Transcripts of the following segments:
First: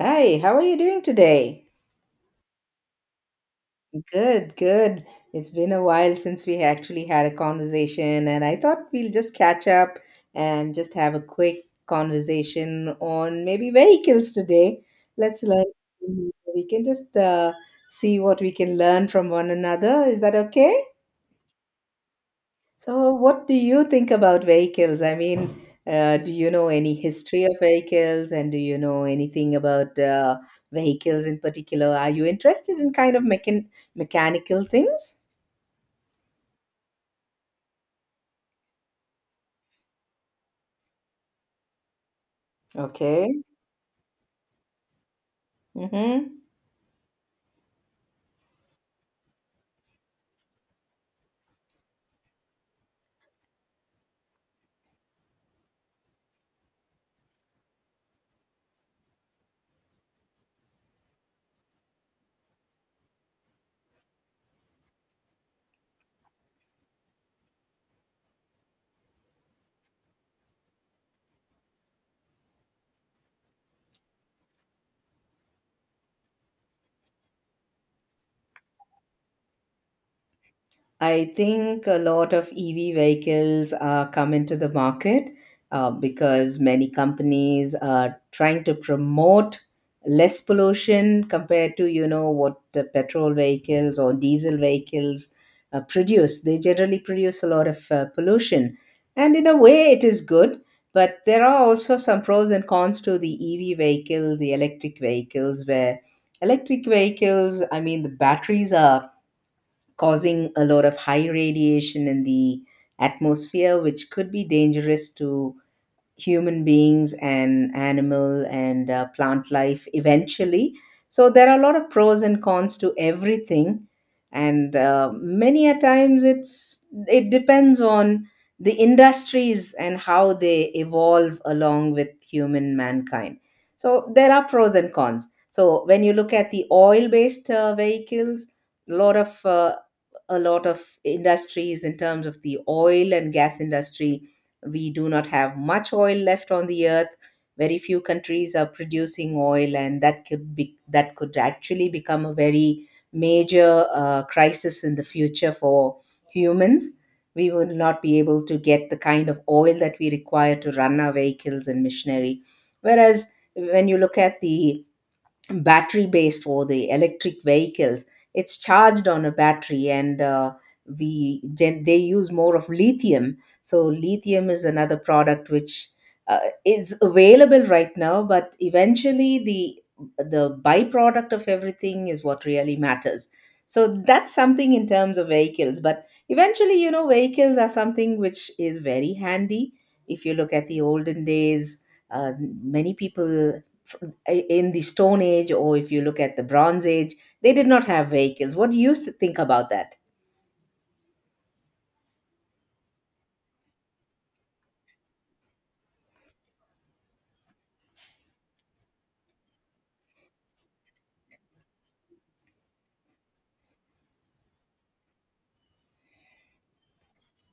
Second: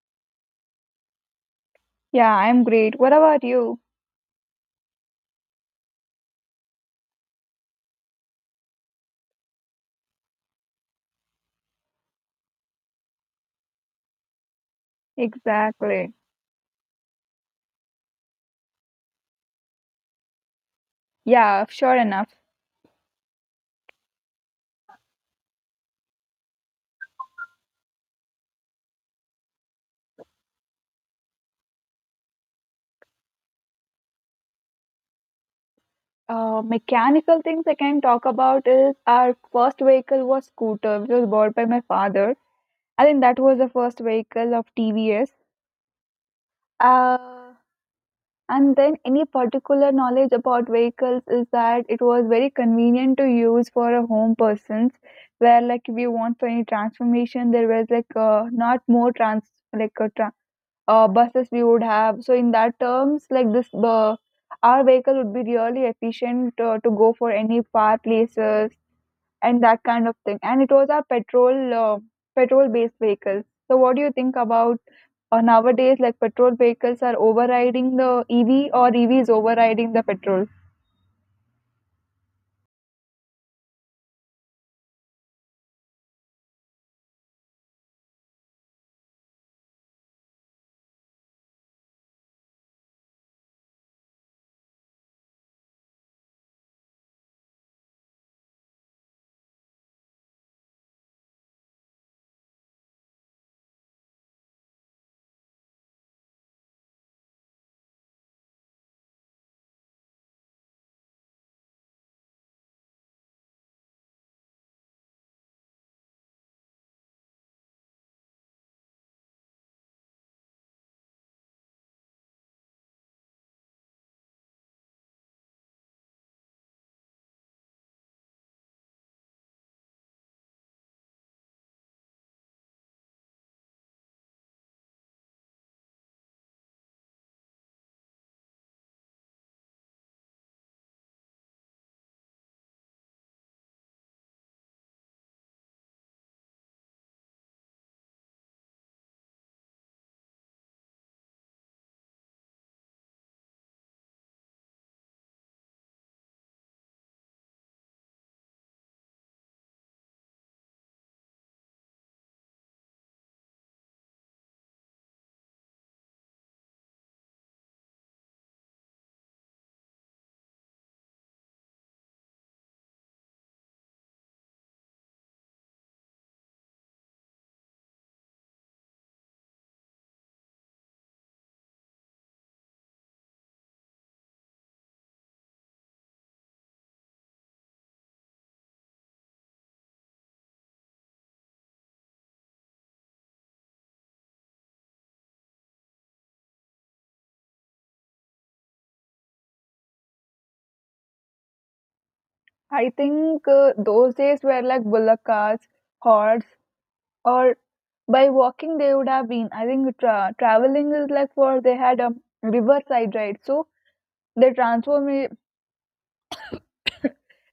Hi, how are you doing today? Yeah, I'm great. What about you? Good, good. It's been a while since we actually had a conversation, and I thought we'll just catch up and just have a quick conversation on maybe vehicles today. Let's learn. Exactly. We can just see what we can learn from one another. Is that okay? Yeah, sure enough. So, what do you think about vehicles? I mean, do you know any history of vehicles and do you know anything about vehicles in particular? Are you interested in kind of mechanical things? Mechanical things I can talk about is our first vehicle was scooter, which was bought by my father. I think that Okay. was the first vehicle of TVS. Mm-hmm. Uh, and then any particular knowledge about vehicles is that it was very convenient to use for a home persons, where like if you want for any transformation, there was like not more trans like a tra- buses we would have. So in that terms, like this, our vehicle would be really efficient to go for any far places and that kind of thing. And it was our petrol based vehicles. So what do you think about nowadays? Like petrol vehicles are overriding the EV or EV is overriding the petrol? I think a lot of EV vehicles are coming to the market because many companies are trying to promote less pollution compared to what the petrol vehicles or diesel vehicles produce. They generally produce a lot of pollution, and in a way, it is good. But there are also some pros and cons to the EV vehicle, the electric vehicles, where electric vehicles, I mean, the batteries are causing a lot of high radiation in the atmosphere, which could be dangerous to human beings and animal and plant life eventually. So there are a lot of pros and cons to everything, and many a times it depends on the industries and how they evolve along with human mankind. So there are pros and cons. So when you look at the oil-based vehicles, a lot of uh, a lot of industries in terms of the oil and gas industry, we do not have much oil left on the earth. Very few countries are producing oil, and that could actually become a very major crisis in the future for humans. We will not be able to get the kind of oil that we require to run our vehicles and machinery. Whereas when you look at the battery based or the electric vehicles, it's charged on a battery, and they use more of lithium, so lithium is another product which uh, is available right now, but eventually the byproduct of everything is what really matters. So that's something in terms of vehicles, but eventually, you know, vehicles are something which is very handy. If you look at the olden days, uh, many people, in the Stone Age, or if you look at the Bronze Age, they did not have vehicles. What do you think about that? I think those days were like bullock cars, horse, or by walking they would have been. I think traveling is like for they had a riverside, right? So their transform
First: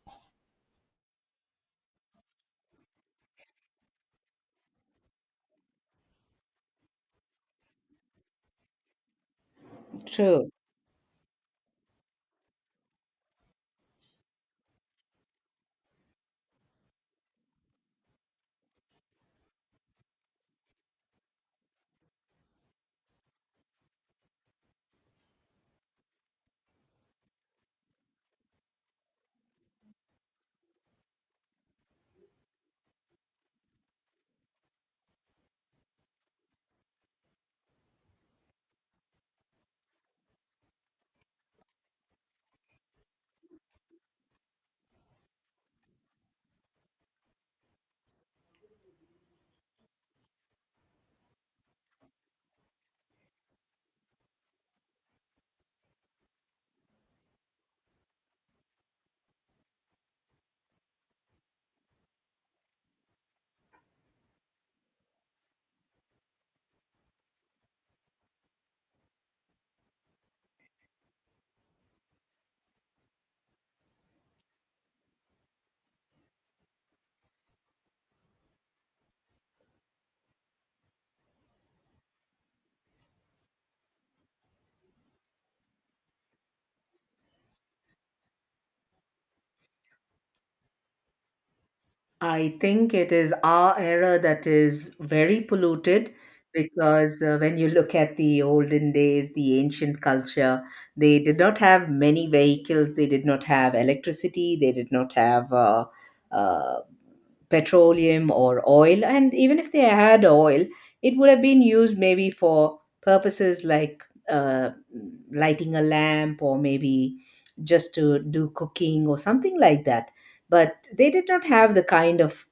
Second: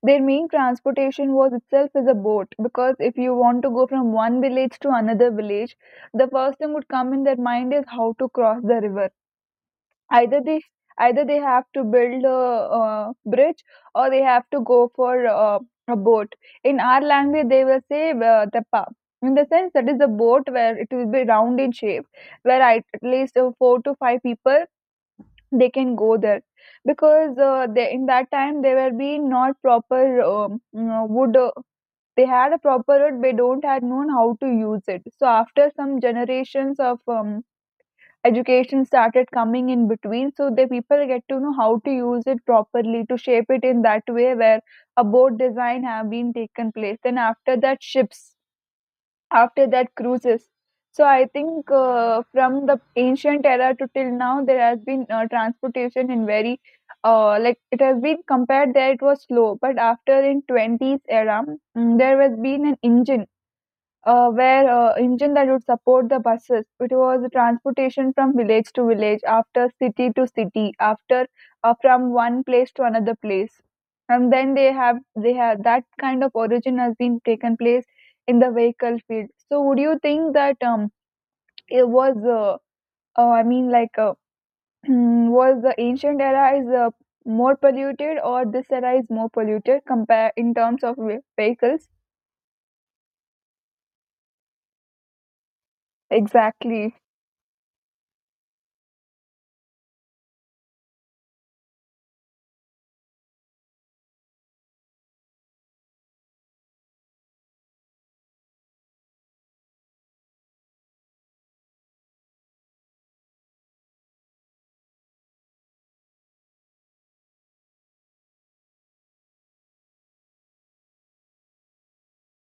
their main transportation was itself is a boat, because if you want to go from one village to another village, the first thing would come in their mind is how to cross the river. Either True. they either they have to build a bridge, or they have to go for a boat. In our language, they will say, the pa, in the sense that is a boat where it will be round in shape, where I, at least 4 to 5 people, they can go there, because in that time there were be not proper wood. They had a proper wood, they don't had known how to use it. So after some generations of education started coming in between, so the people get to know how to use it properly to shape it in that way where a boat design have been taken place. Then after that ships, after that cruises. So I think from the ancient era to till now there has been transportation in very like it has been compared there it was slow, but after in 20s era there has been an engine, where engine that would support the buses. It was transportation from village to village, after city to city, after from one place to another place. And then they have that kind of origin has been taken place in the vehicle field. So would you think that it was uh, I mean like uh, was the ancient era is more polluted or this era is more polluted compare in terms of vehicles? I think it is our era that is very polluted Exactly. because when you look at the olden days, the ancient culture, they did not have many vehicles, they did not have electricity, they did not have uh, petroleum or oil. And even if they had oil, it would have been used maybe for purposes like uh, lighting a lamp or maybe just to do cooking or something like that. But they did not have the kind of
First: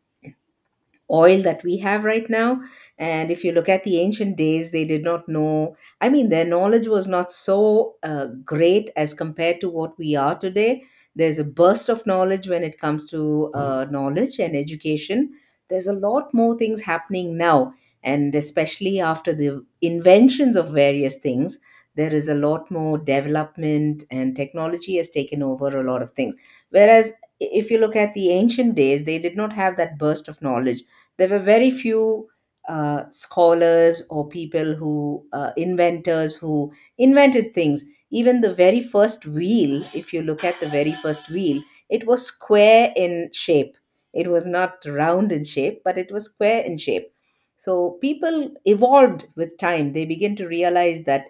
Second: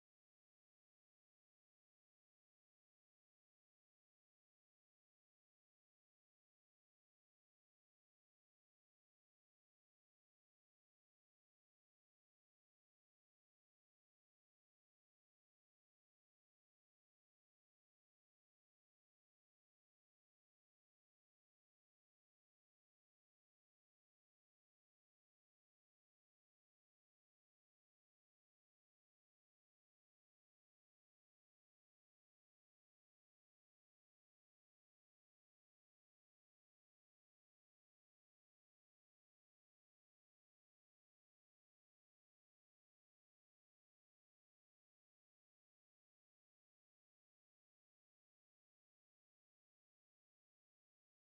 oil that we have right now. And if you look at the ancient days, they did not know, I mean, their knowledge was not so great as compared to what we are today. There's a burst of knowledge when it comes to knowledge and education. There's a lot more things happening now. And especially after the inventions of various things, there is a lot more development and technology has taken over a lot of things. Whereas if you look at the ancient days, they did not have that burst of knowledge. There were very few scholars or people who inventors who invented things. Even the very first wheel, if you look at the very first wheel, it was square in shape, it was not round in shape, but it was square in shape. So people evolved with time, they begin to realize that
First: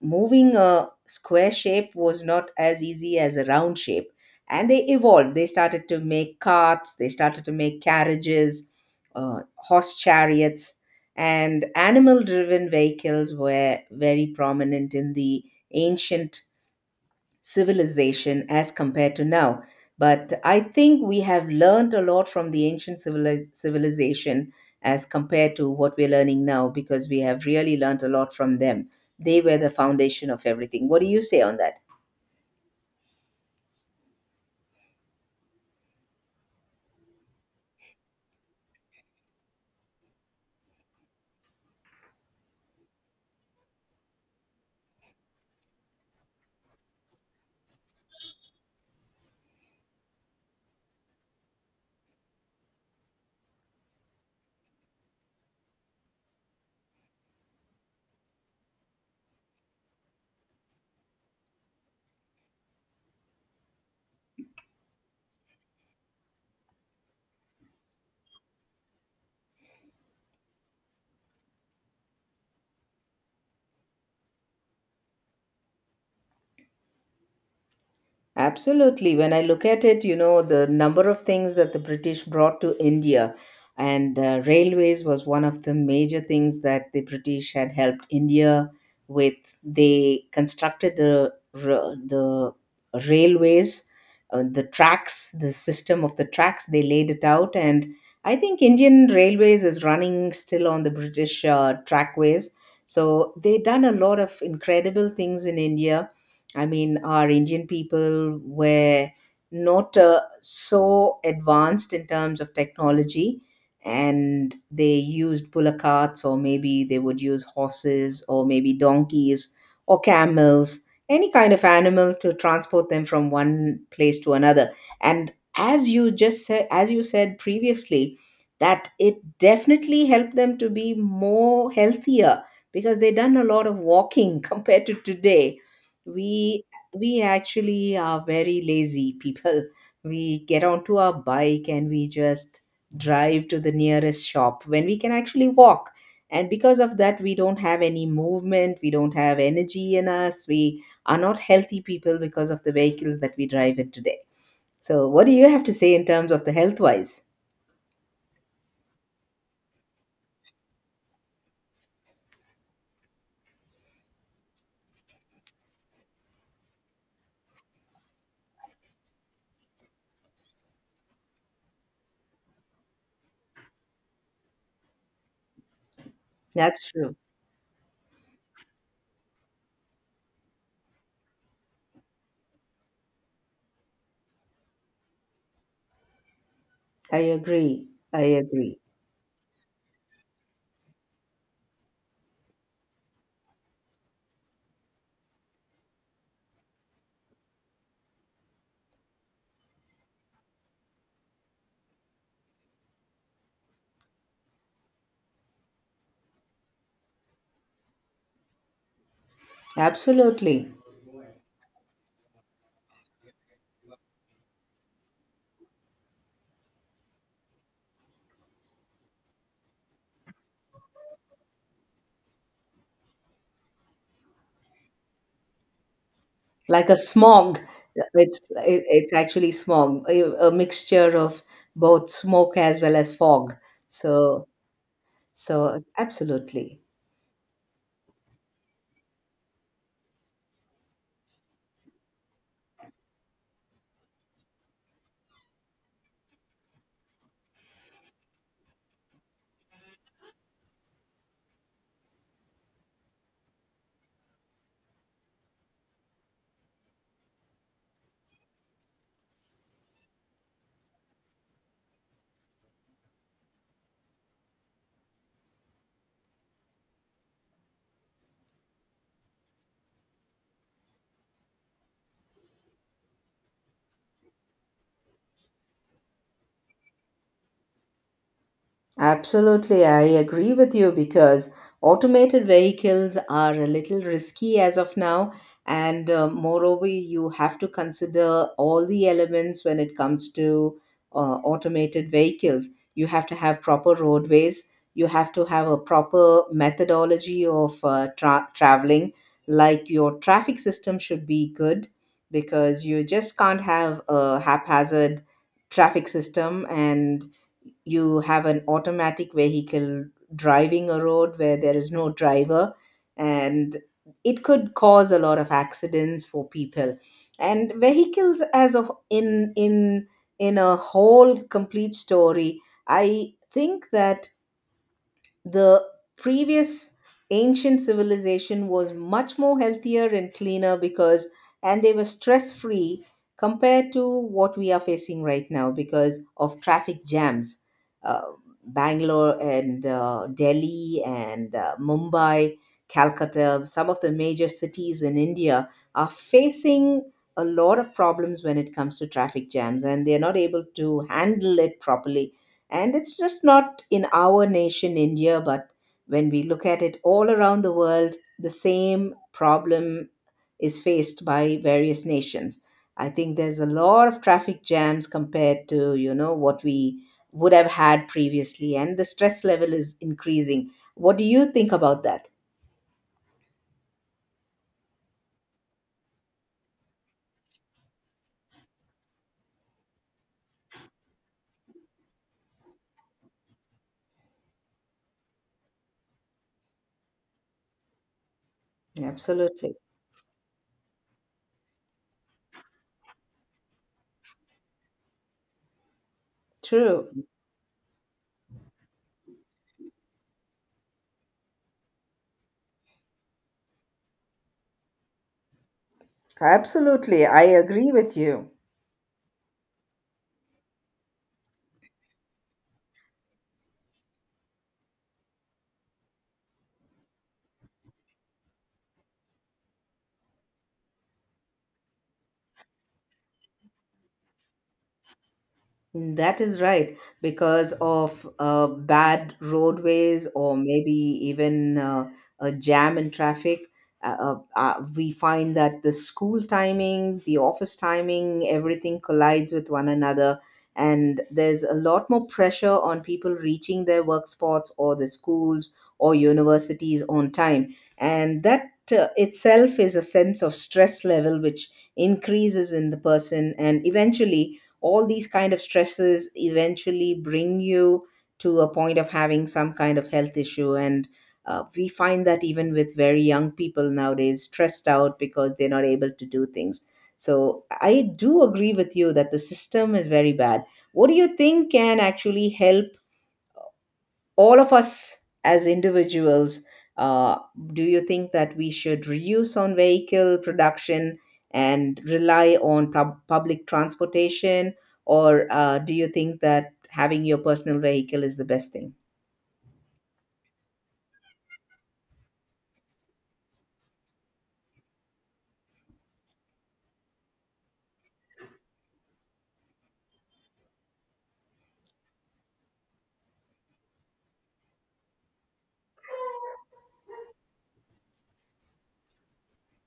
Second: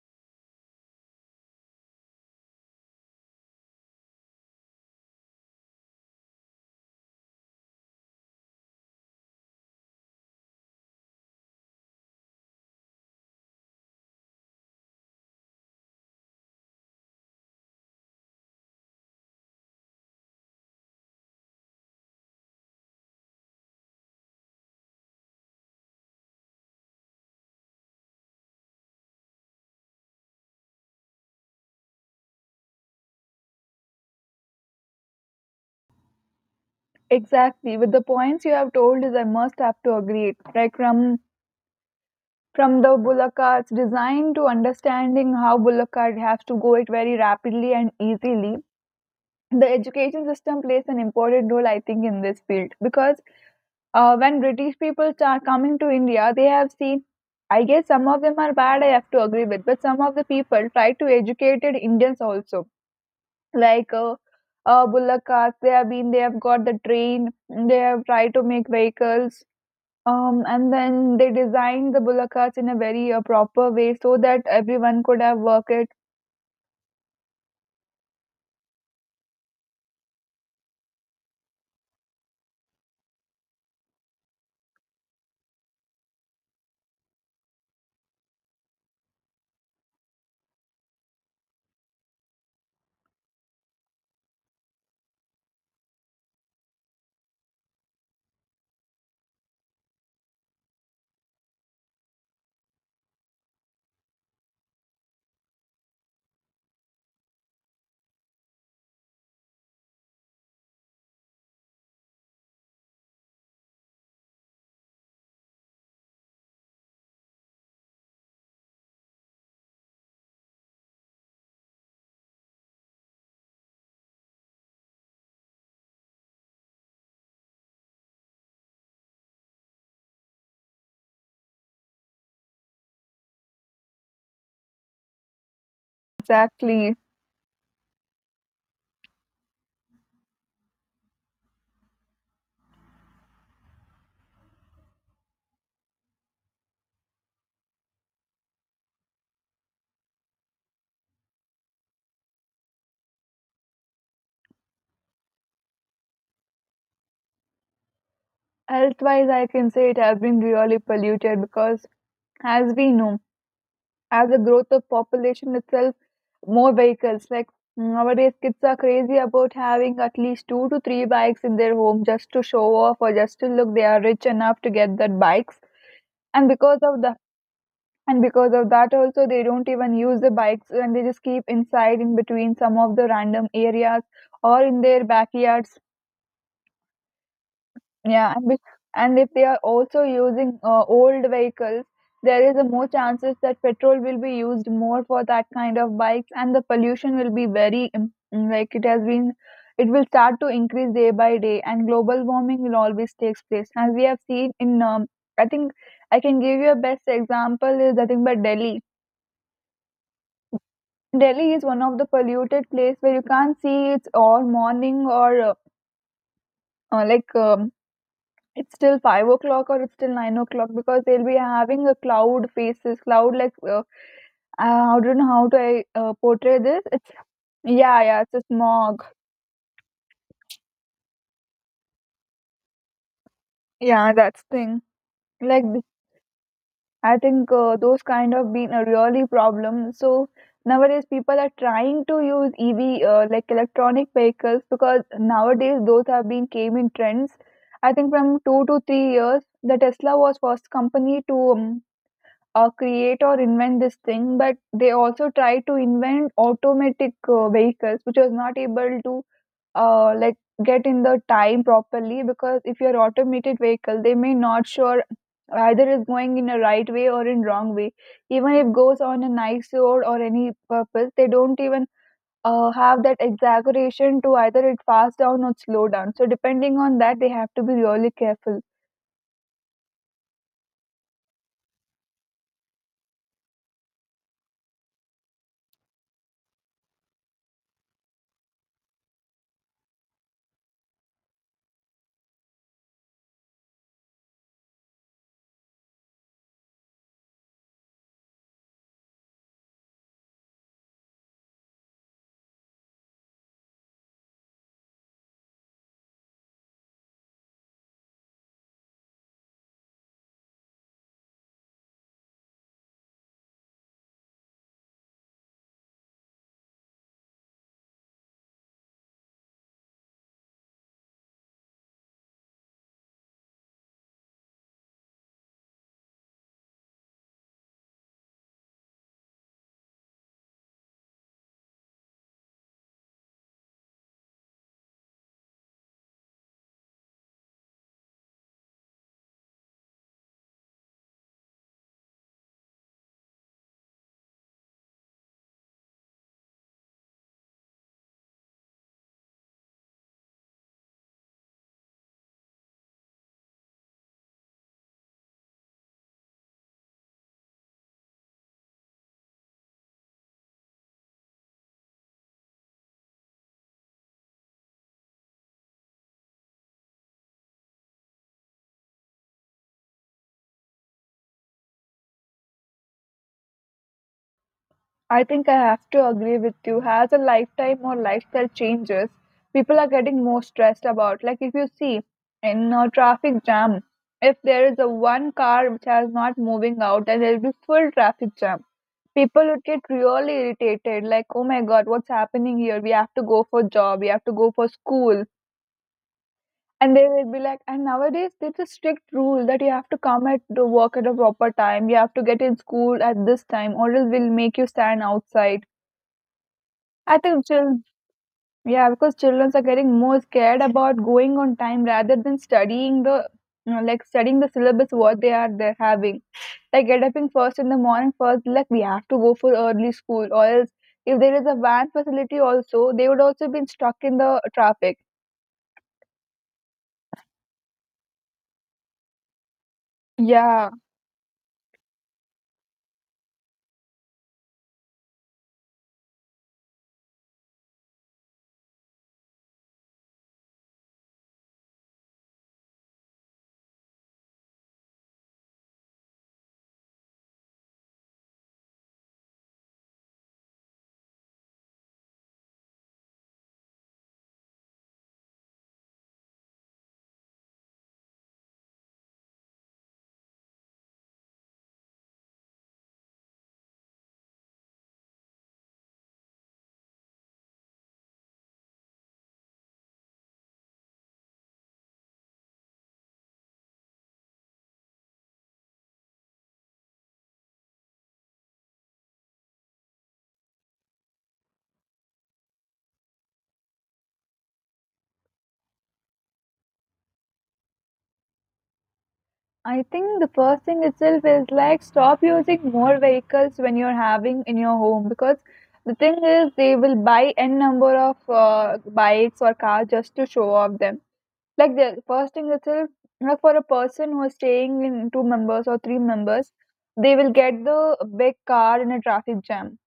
moving a square shape was not as easy as a round shape, and they evolved, they started to make carts, they started to make carriages, horse chariots, and animal driven vehicles were very prominent in the ancient civilization as compared to now. But I think we have learned a lot from the ancient civilization as compared to what we're learning now, because we have really learned a lot from them. They were the foundation of everything. What do you say on that? Exactly. With the points you have told is I must have to agree. Like from the bullock cart's design to understanding how bullock cart has to go it very rapidly and easily. The education system plays an important role, I think, in this field because when British people start coming to India, they have seen. I guess some of them are bad. I have to agree with, but some of the people try to educated Indians also like bullock carts they have got the train, they have tried to make vehicles, and then they designed the bullock carts in a very proper way so that everyone could have worked it. Absolutely. When I look at it, you know, the number of things that the British brought to India, and railways was one of the major things that the British had helped India with. They constructed the railways, the tracks, the system of the tracks. They laid it out, and I think Indian Railways is running still on the British trackways. So they done a lot of incredible things in India. I mean, our Indian people were not so advanced in terms of technology, and they used bullock carts, or maybe they would use horses, or maybe donkeys, or camels, any kind of animal to transport them from one place to another. And as you just said, as you said previously, that it definitely helped them to be more healthier because they done a lot of walking compared to today, we Exactly. we actually are very lazy people we get onto our bike and we just drive to the nearest shop when we can actually walk, and because of that we don't have any movement, we don't have energy in us, we are not healthy people because of the vehicles that we drive in today. So what do you have to say in terms of the health wise? Health wise, I can say it has been really polluted, because as we know, as the growth of population itself, more vehicles, like nowadays kids are crazy about having at least 2 to 3 bikes in their home just to show off or just to look they are rich enough to get that bikes. and because That's of true. the and because of that also they don't even use the bikes, and they just keep inside in between some of the random areas or in their backyards. I agree. I Yeah, agree. and if they are also using old vehicles, there is a more chances that petrol will be used more for that kind of bikes, and the pollution will be very like it has been, it will start to increase day by day, and global warming will always takes place as we have seen in I think I can give you a best example is nothing but Delhi. Absolutely. Delhi is one of the polluted place where you can't see it's all morning or uh, like um, it's still 5 o'clock or it's still 9 o'clock, because they'll be having a cloud faces, cloud like I don't know how to portray this. Like a It's smog. yeah, yeah, it's It's a it, smog. it's actually smog, a mixture of both smoke as well as fog. Yeah, that's So thing. Like so absolutely. I think those kind of been a really problem. So nowadays people are trying to use EV, like electronic vehicles, because nowadays those have been came in trends. I think from 2 to 3 years, the Tesla was first company to create or invent this thing, but they also tried to invent automatic vehicles, which was not able to uh, like get in the time properly, because if you're automated vehicle, they may not sure either is going in a right way or in wrong way. Even if goes on a nice road or any purpose, they don't even have that exaggeration to either it fast down or slow down. So depending on that, they have to be really careful. Absolutely, I agree with you because automated vehicles are a little risky as of now, and moreover, you have to consider all the elements when it comes to uh, automated vehicles. You have to have proper roadways, you have to have a proper methodology of traveling, like your traffic system should be good because you just can't have a haphazard traffic system and you have an automatic vehicle driving a road where there is no driver, and it could cause a lot of accidents for people and vehicles as a in a whole complete story. I think that the previous ancient civilization was much more healthier and cleaner because, and they were stress free compared to what we are facing right now because of traffic jams. uh, Bangalore and Delhi and Mumbai, Calcutta, some of the major cities in India are facing a lot of problems when it comes to traffic jams and they are not able to handle it properly. And it's just not in our nation, India, but when we look at it all around the world, the same problem is faced by various nations. I think there's a lot of traffic jams compared to, you know, what we would have had previously, and the stress level is increasing. What do you think about that? I think I have to agree with you. As a lifetime or lifestyle changes, people are getting more stressed about. Like if you see in a traffic jam, if there is a one car which is not moving out, then there will be full traffic jam. People would Absolutely. get really irritated. Like, oh my god, what's happening here? We have to go for job. We have to go for school. And they True. will be like, and nowadays there's a strict rule that you have to come at the work at a proper time. You have to get in school at this time, or else we'll make you stand outside. I Absolutely. I think children, agree with you. yeah, because children are getting more scared about going on time rather than studying the, you know, like studying the syllabus what they are they're having. Like get up in first in the morning first, like we have to go for early school, or else if there is a van facility also, they would also be stuck in the traffic. That is right, because of bad roadways or Yeah, maybe even a jam in traffic. We find that the school timings, the office timing, everything collides with one another, and there's a lot more pressure on people reaching their work spots or the schools or universities on time. And that itself is a sense of stress level which increases in the person, and eventually all these kind of stresses eventually bring you to a point of having some kind of health issue. And we find that even with very young people nowadays stressed out because they're not able to do things. So I do agree with you that the system is very bad. What do you think can actually help all of us as individuals? uh, do you think that we should reduce on vehicle production and rely on public transportation? Or do you think that having your personal vehicle is the best thing? I think the first thing itself is like stop using more vehicles when you're having in your home, because the thing is they will buy n number of bikes or cars just to show off them. Like the first thing itself, like for a person who is staying in 2 members or 3 members, they will get the big car in a traffic jam.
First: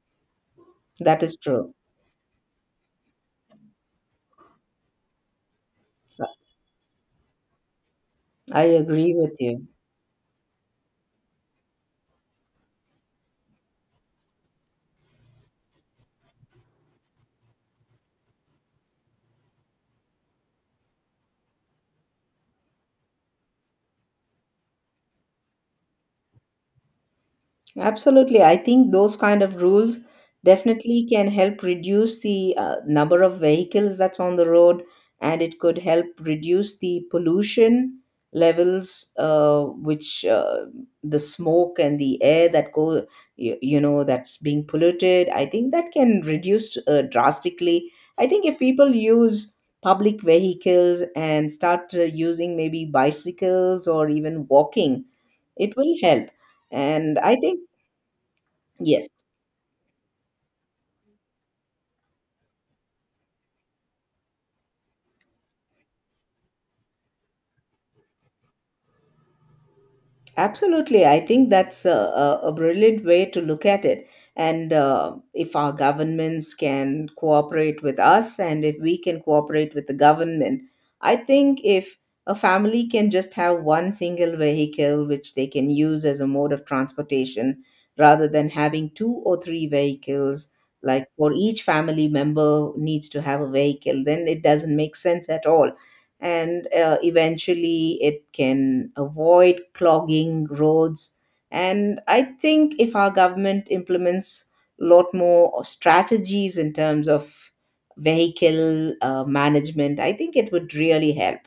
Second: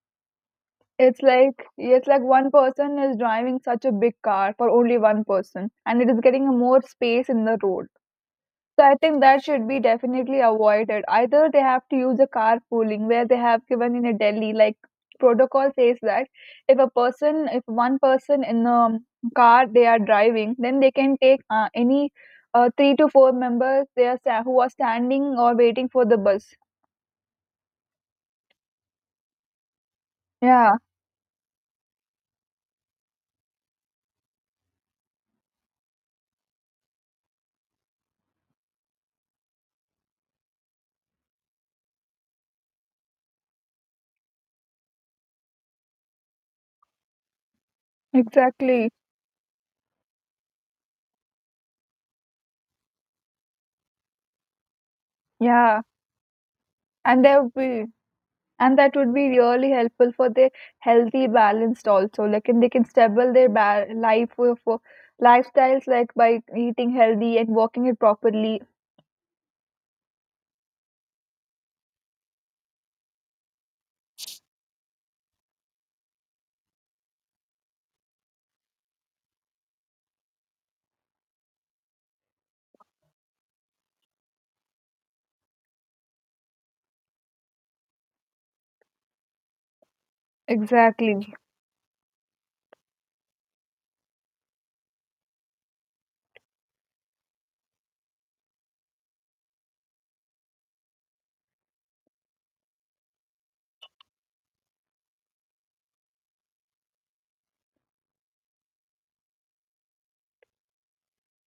It's That is like true. One person is driving such a big car for only one person, and it is getting a more space in the road. I So I agree think with that you. should be definitely avoided. Either they have to use a carpooling, where they have given in a Delhi, like protocol says that if a person, if one person in a car they are driving, then they can take any 3 to 4 members they are who are standing or waiting for the bus. Absolutely. I think those kind of rules Yeah, definitely can help reduce the number of vehicles that's on the road, and it could help reduce the pollution levels, which the smoke and the air that go, you know, that's being polluted. I think that can reduce drastically. I think if exactly. people use public vehicles and start using maybe bicycles or even walking, it Yeah, will help. And and I there will think be, and that yes, would be really helpful for their healthy balanced also, like, and they can stable their life for lifestyles, like by eating healthy and walking it properly. absolutely. I think that's a brilliant way to look at it. And if our governments can cooperate with us and if we can cooperate with the government, I think if a family can just have one single vehicle which they can use as a mode of transportation rather than having two or three vehicles, like for Exactly. each family member needs to have a vehicle, then it doesn't make sense at all and eventually it can avoid clogging roads and I think if our government implements a lot more strategies in terms of vehicle management, I think it would really help.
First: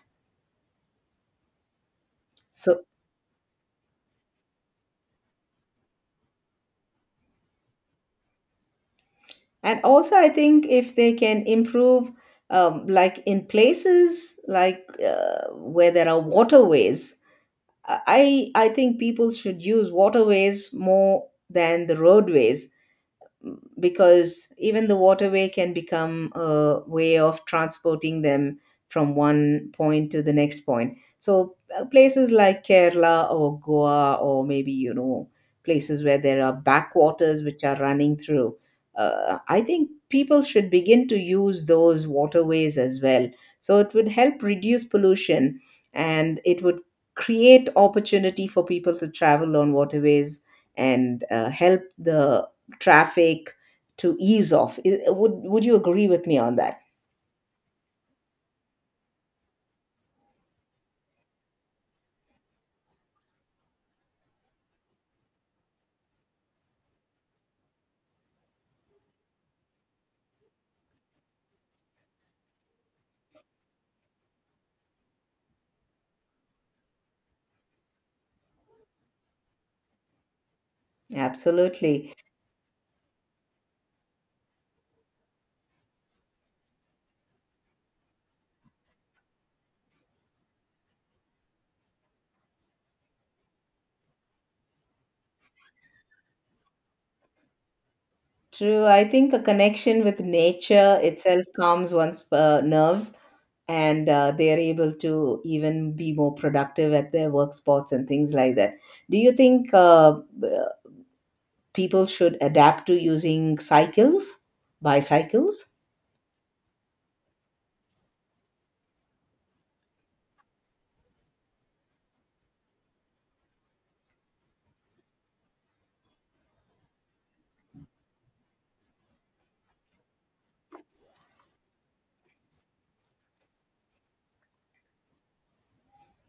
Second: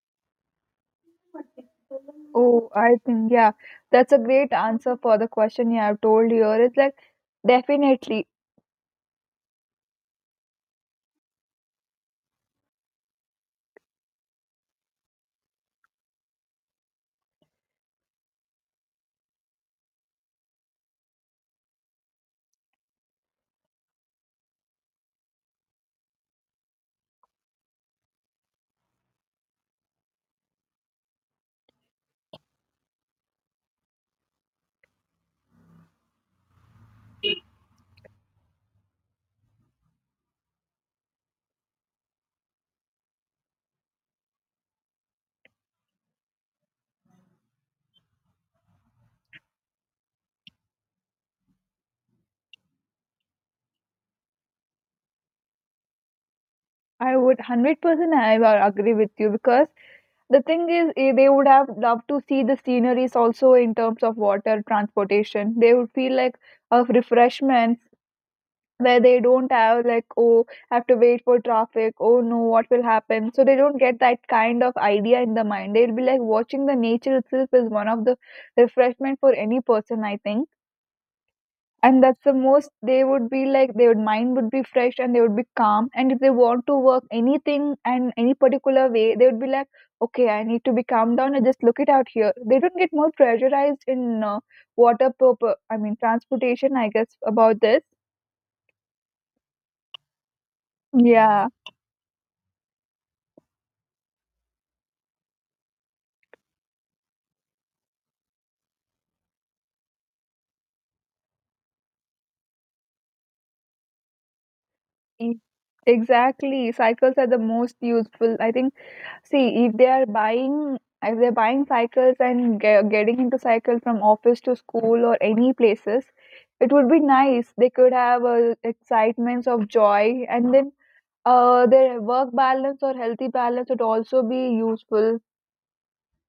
Oh, So I think, yeah, that's a great answer for the question you have told here. It's like, definitely, and also I think if they can improve, like in places like where there are waterways, I think people should use waterways more than the roadways, because even the waterway can become a way of transporting them from one point to the next point. So places like Kerala or Goa or maybe you know places where there are backwaters which are running through. I think people should begin to use those waterways as well. So it would help reduce pollution, and it would create opportunity for people to travel on waterways, and help the traffic to ease off. Would you agree with me on that? I would 100% I will agree with you, because the thing is, they would have loved to see the sceneries also in terms of water transportation. They would feel like a refreshment, where they don't have like, oh, I have to wait for traffic, oh no, what will happen, so they don't get that kind of idea in the mind. They'll be like watching the nature itself is one of the refreshment for any person, I think. And Absolutely. that's the most they would be like their mind would be fresh, and they would be calm, and if they want to work anything and any particular way, they would be like, okay, I need to be calmed down and just look it out here, they don't get more pressurized in water purpose, I mean transportation, I guess about this. True. I think a connection with nature itself Yeah. calms one's nerves, and they are able to even be more productive at their work spots and things like that. Do you think people should adapt to using cycles, E- bicycles? Exactly. Cycles are the most useful. I think, see, if they are buying, if they're buying cycles and getting into cycle from office to school or any places, it would be nice. They could have excitements of joy, and then their work balance or healthy balance would also be useful.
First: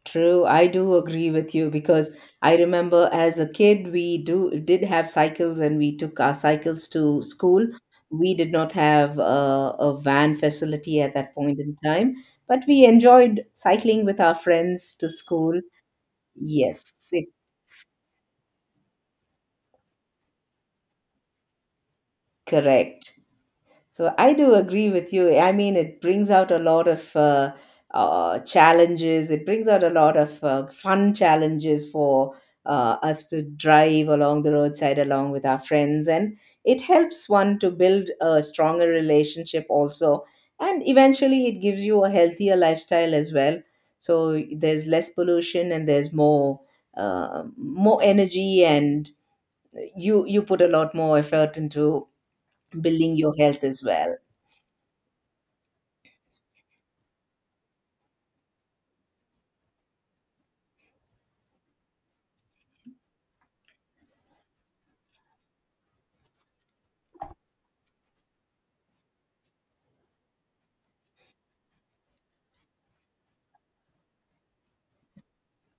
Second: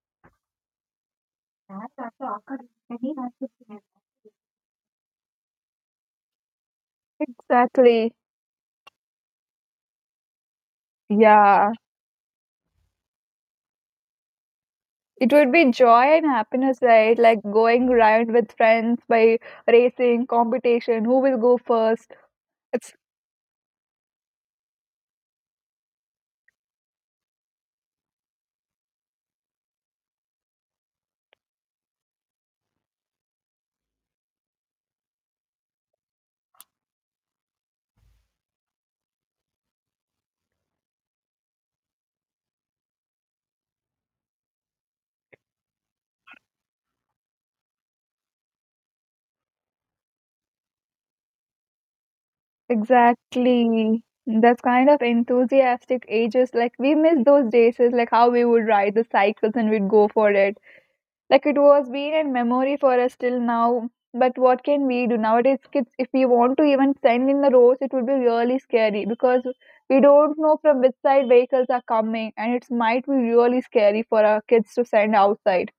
True, I do agree with you because I remember as a kid we do did have cycles and we took our cycles to school. Exactly. We did not have a van facility at that point Yeah. in time, but we enjoyed cycling with our friends to It would school. be joy and happiness, Yes, right? it- Like going around with friends by racing, competition, who will go first. It's Correct. So I do agree with you. I mean, it brings out a lot of challenges. It brings out a lot of fun challenges for us to drive along the roadside along with our friends, and it helps one to build a stronger relationship also. And eventually, it gives you a healthier lifestyle as well. So there's less pollution and there's more energy, and you put a lot more effort into building your health as exactly well. that's kind of enthusiastic ages. Like we miss those days, is like how we would ride the cycles and we'd go for it. Like it was been in memory for us till now. But what can we do nowadays? Kids, if we want to even send in the roads, it would be really scary, because we don't know from which side vehicles are coming, and it might be really scary for our kids to send outside.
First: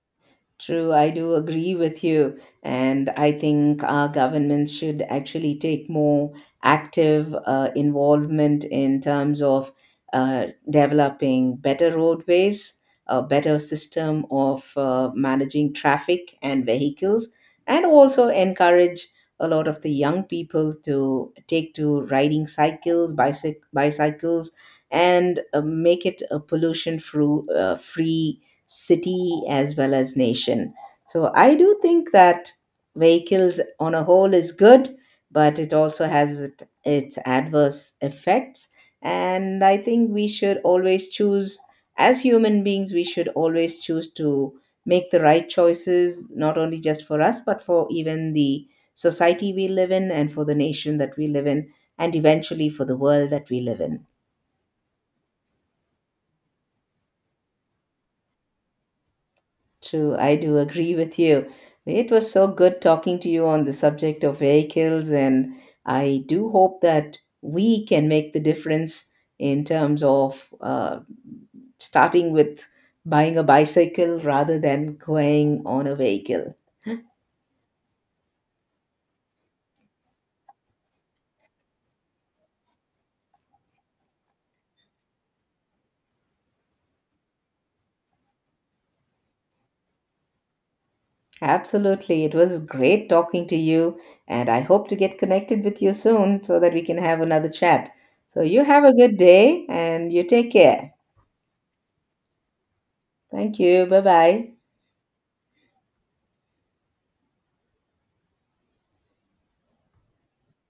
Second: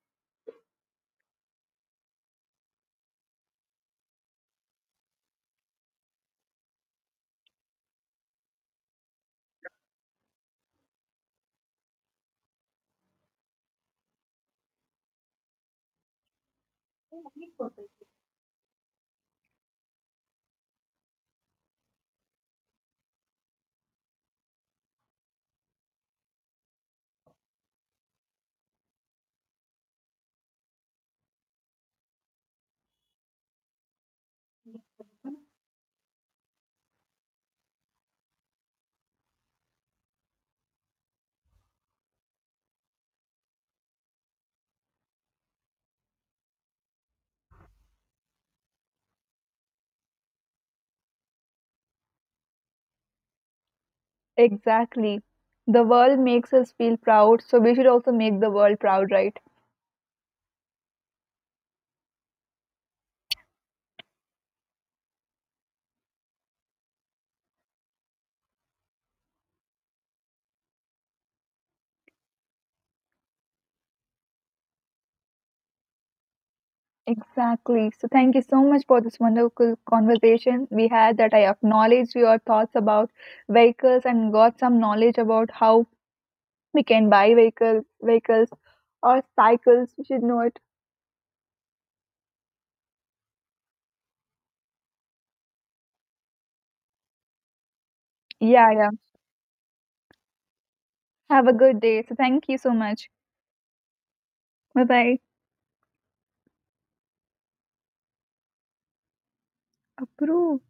True, I do agree with you. And I think our governments should actually take more active involvement in terms of developing better roadways, a better system of managing traffic and vehicles, and also encourage a lot of the young people to take to riding cycles, bicycles, and make it a pollution-free free city as well as nation. So I do think that vehicles on a whole is good, but it also has its adverse effects. And I think we should always choose, as human beings, we should always choose to make the right choices, not only just for us, but for even the society we live in and for the nation that we live in, and eventually for the world that we live in. Exactly. The world makes us feel proud, so we should also make the world proud, right? True, I do agree with you. It was so good talking to you on the subject of vehicles, and I do hope that we can make the difference in terms of starting with buying a bicycle rather than going on a vehicle. Exactly. So, thank you so much for this wonderful conversation we had. That I acknowledged your thoughts about vehicles and got some knowledge about how we can buy vehicle, vehicles or cycles. We should know it. Absolutely. It was great talking to you, and I hope to get connected with you soon so that we can have another chat. So, you Yeah, have yeah. a good day and you take care. Have a good day. So thank you so much. Thank you. Bye bye. Bye bye. Approve.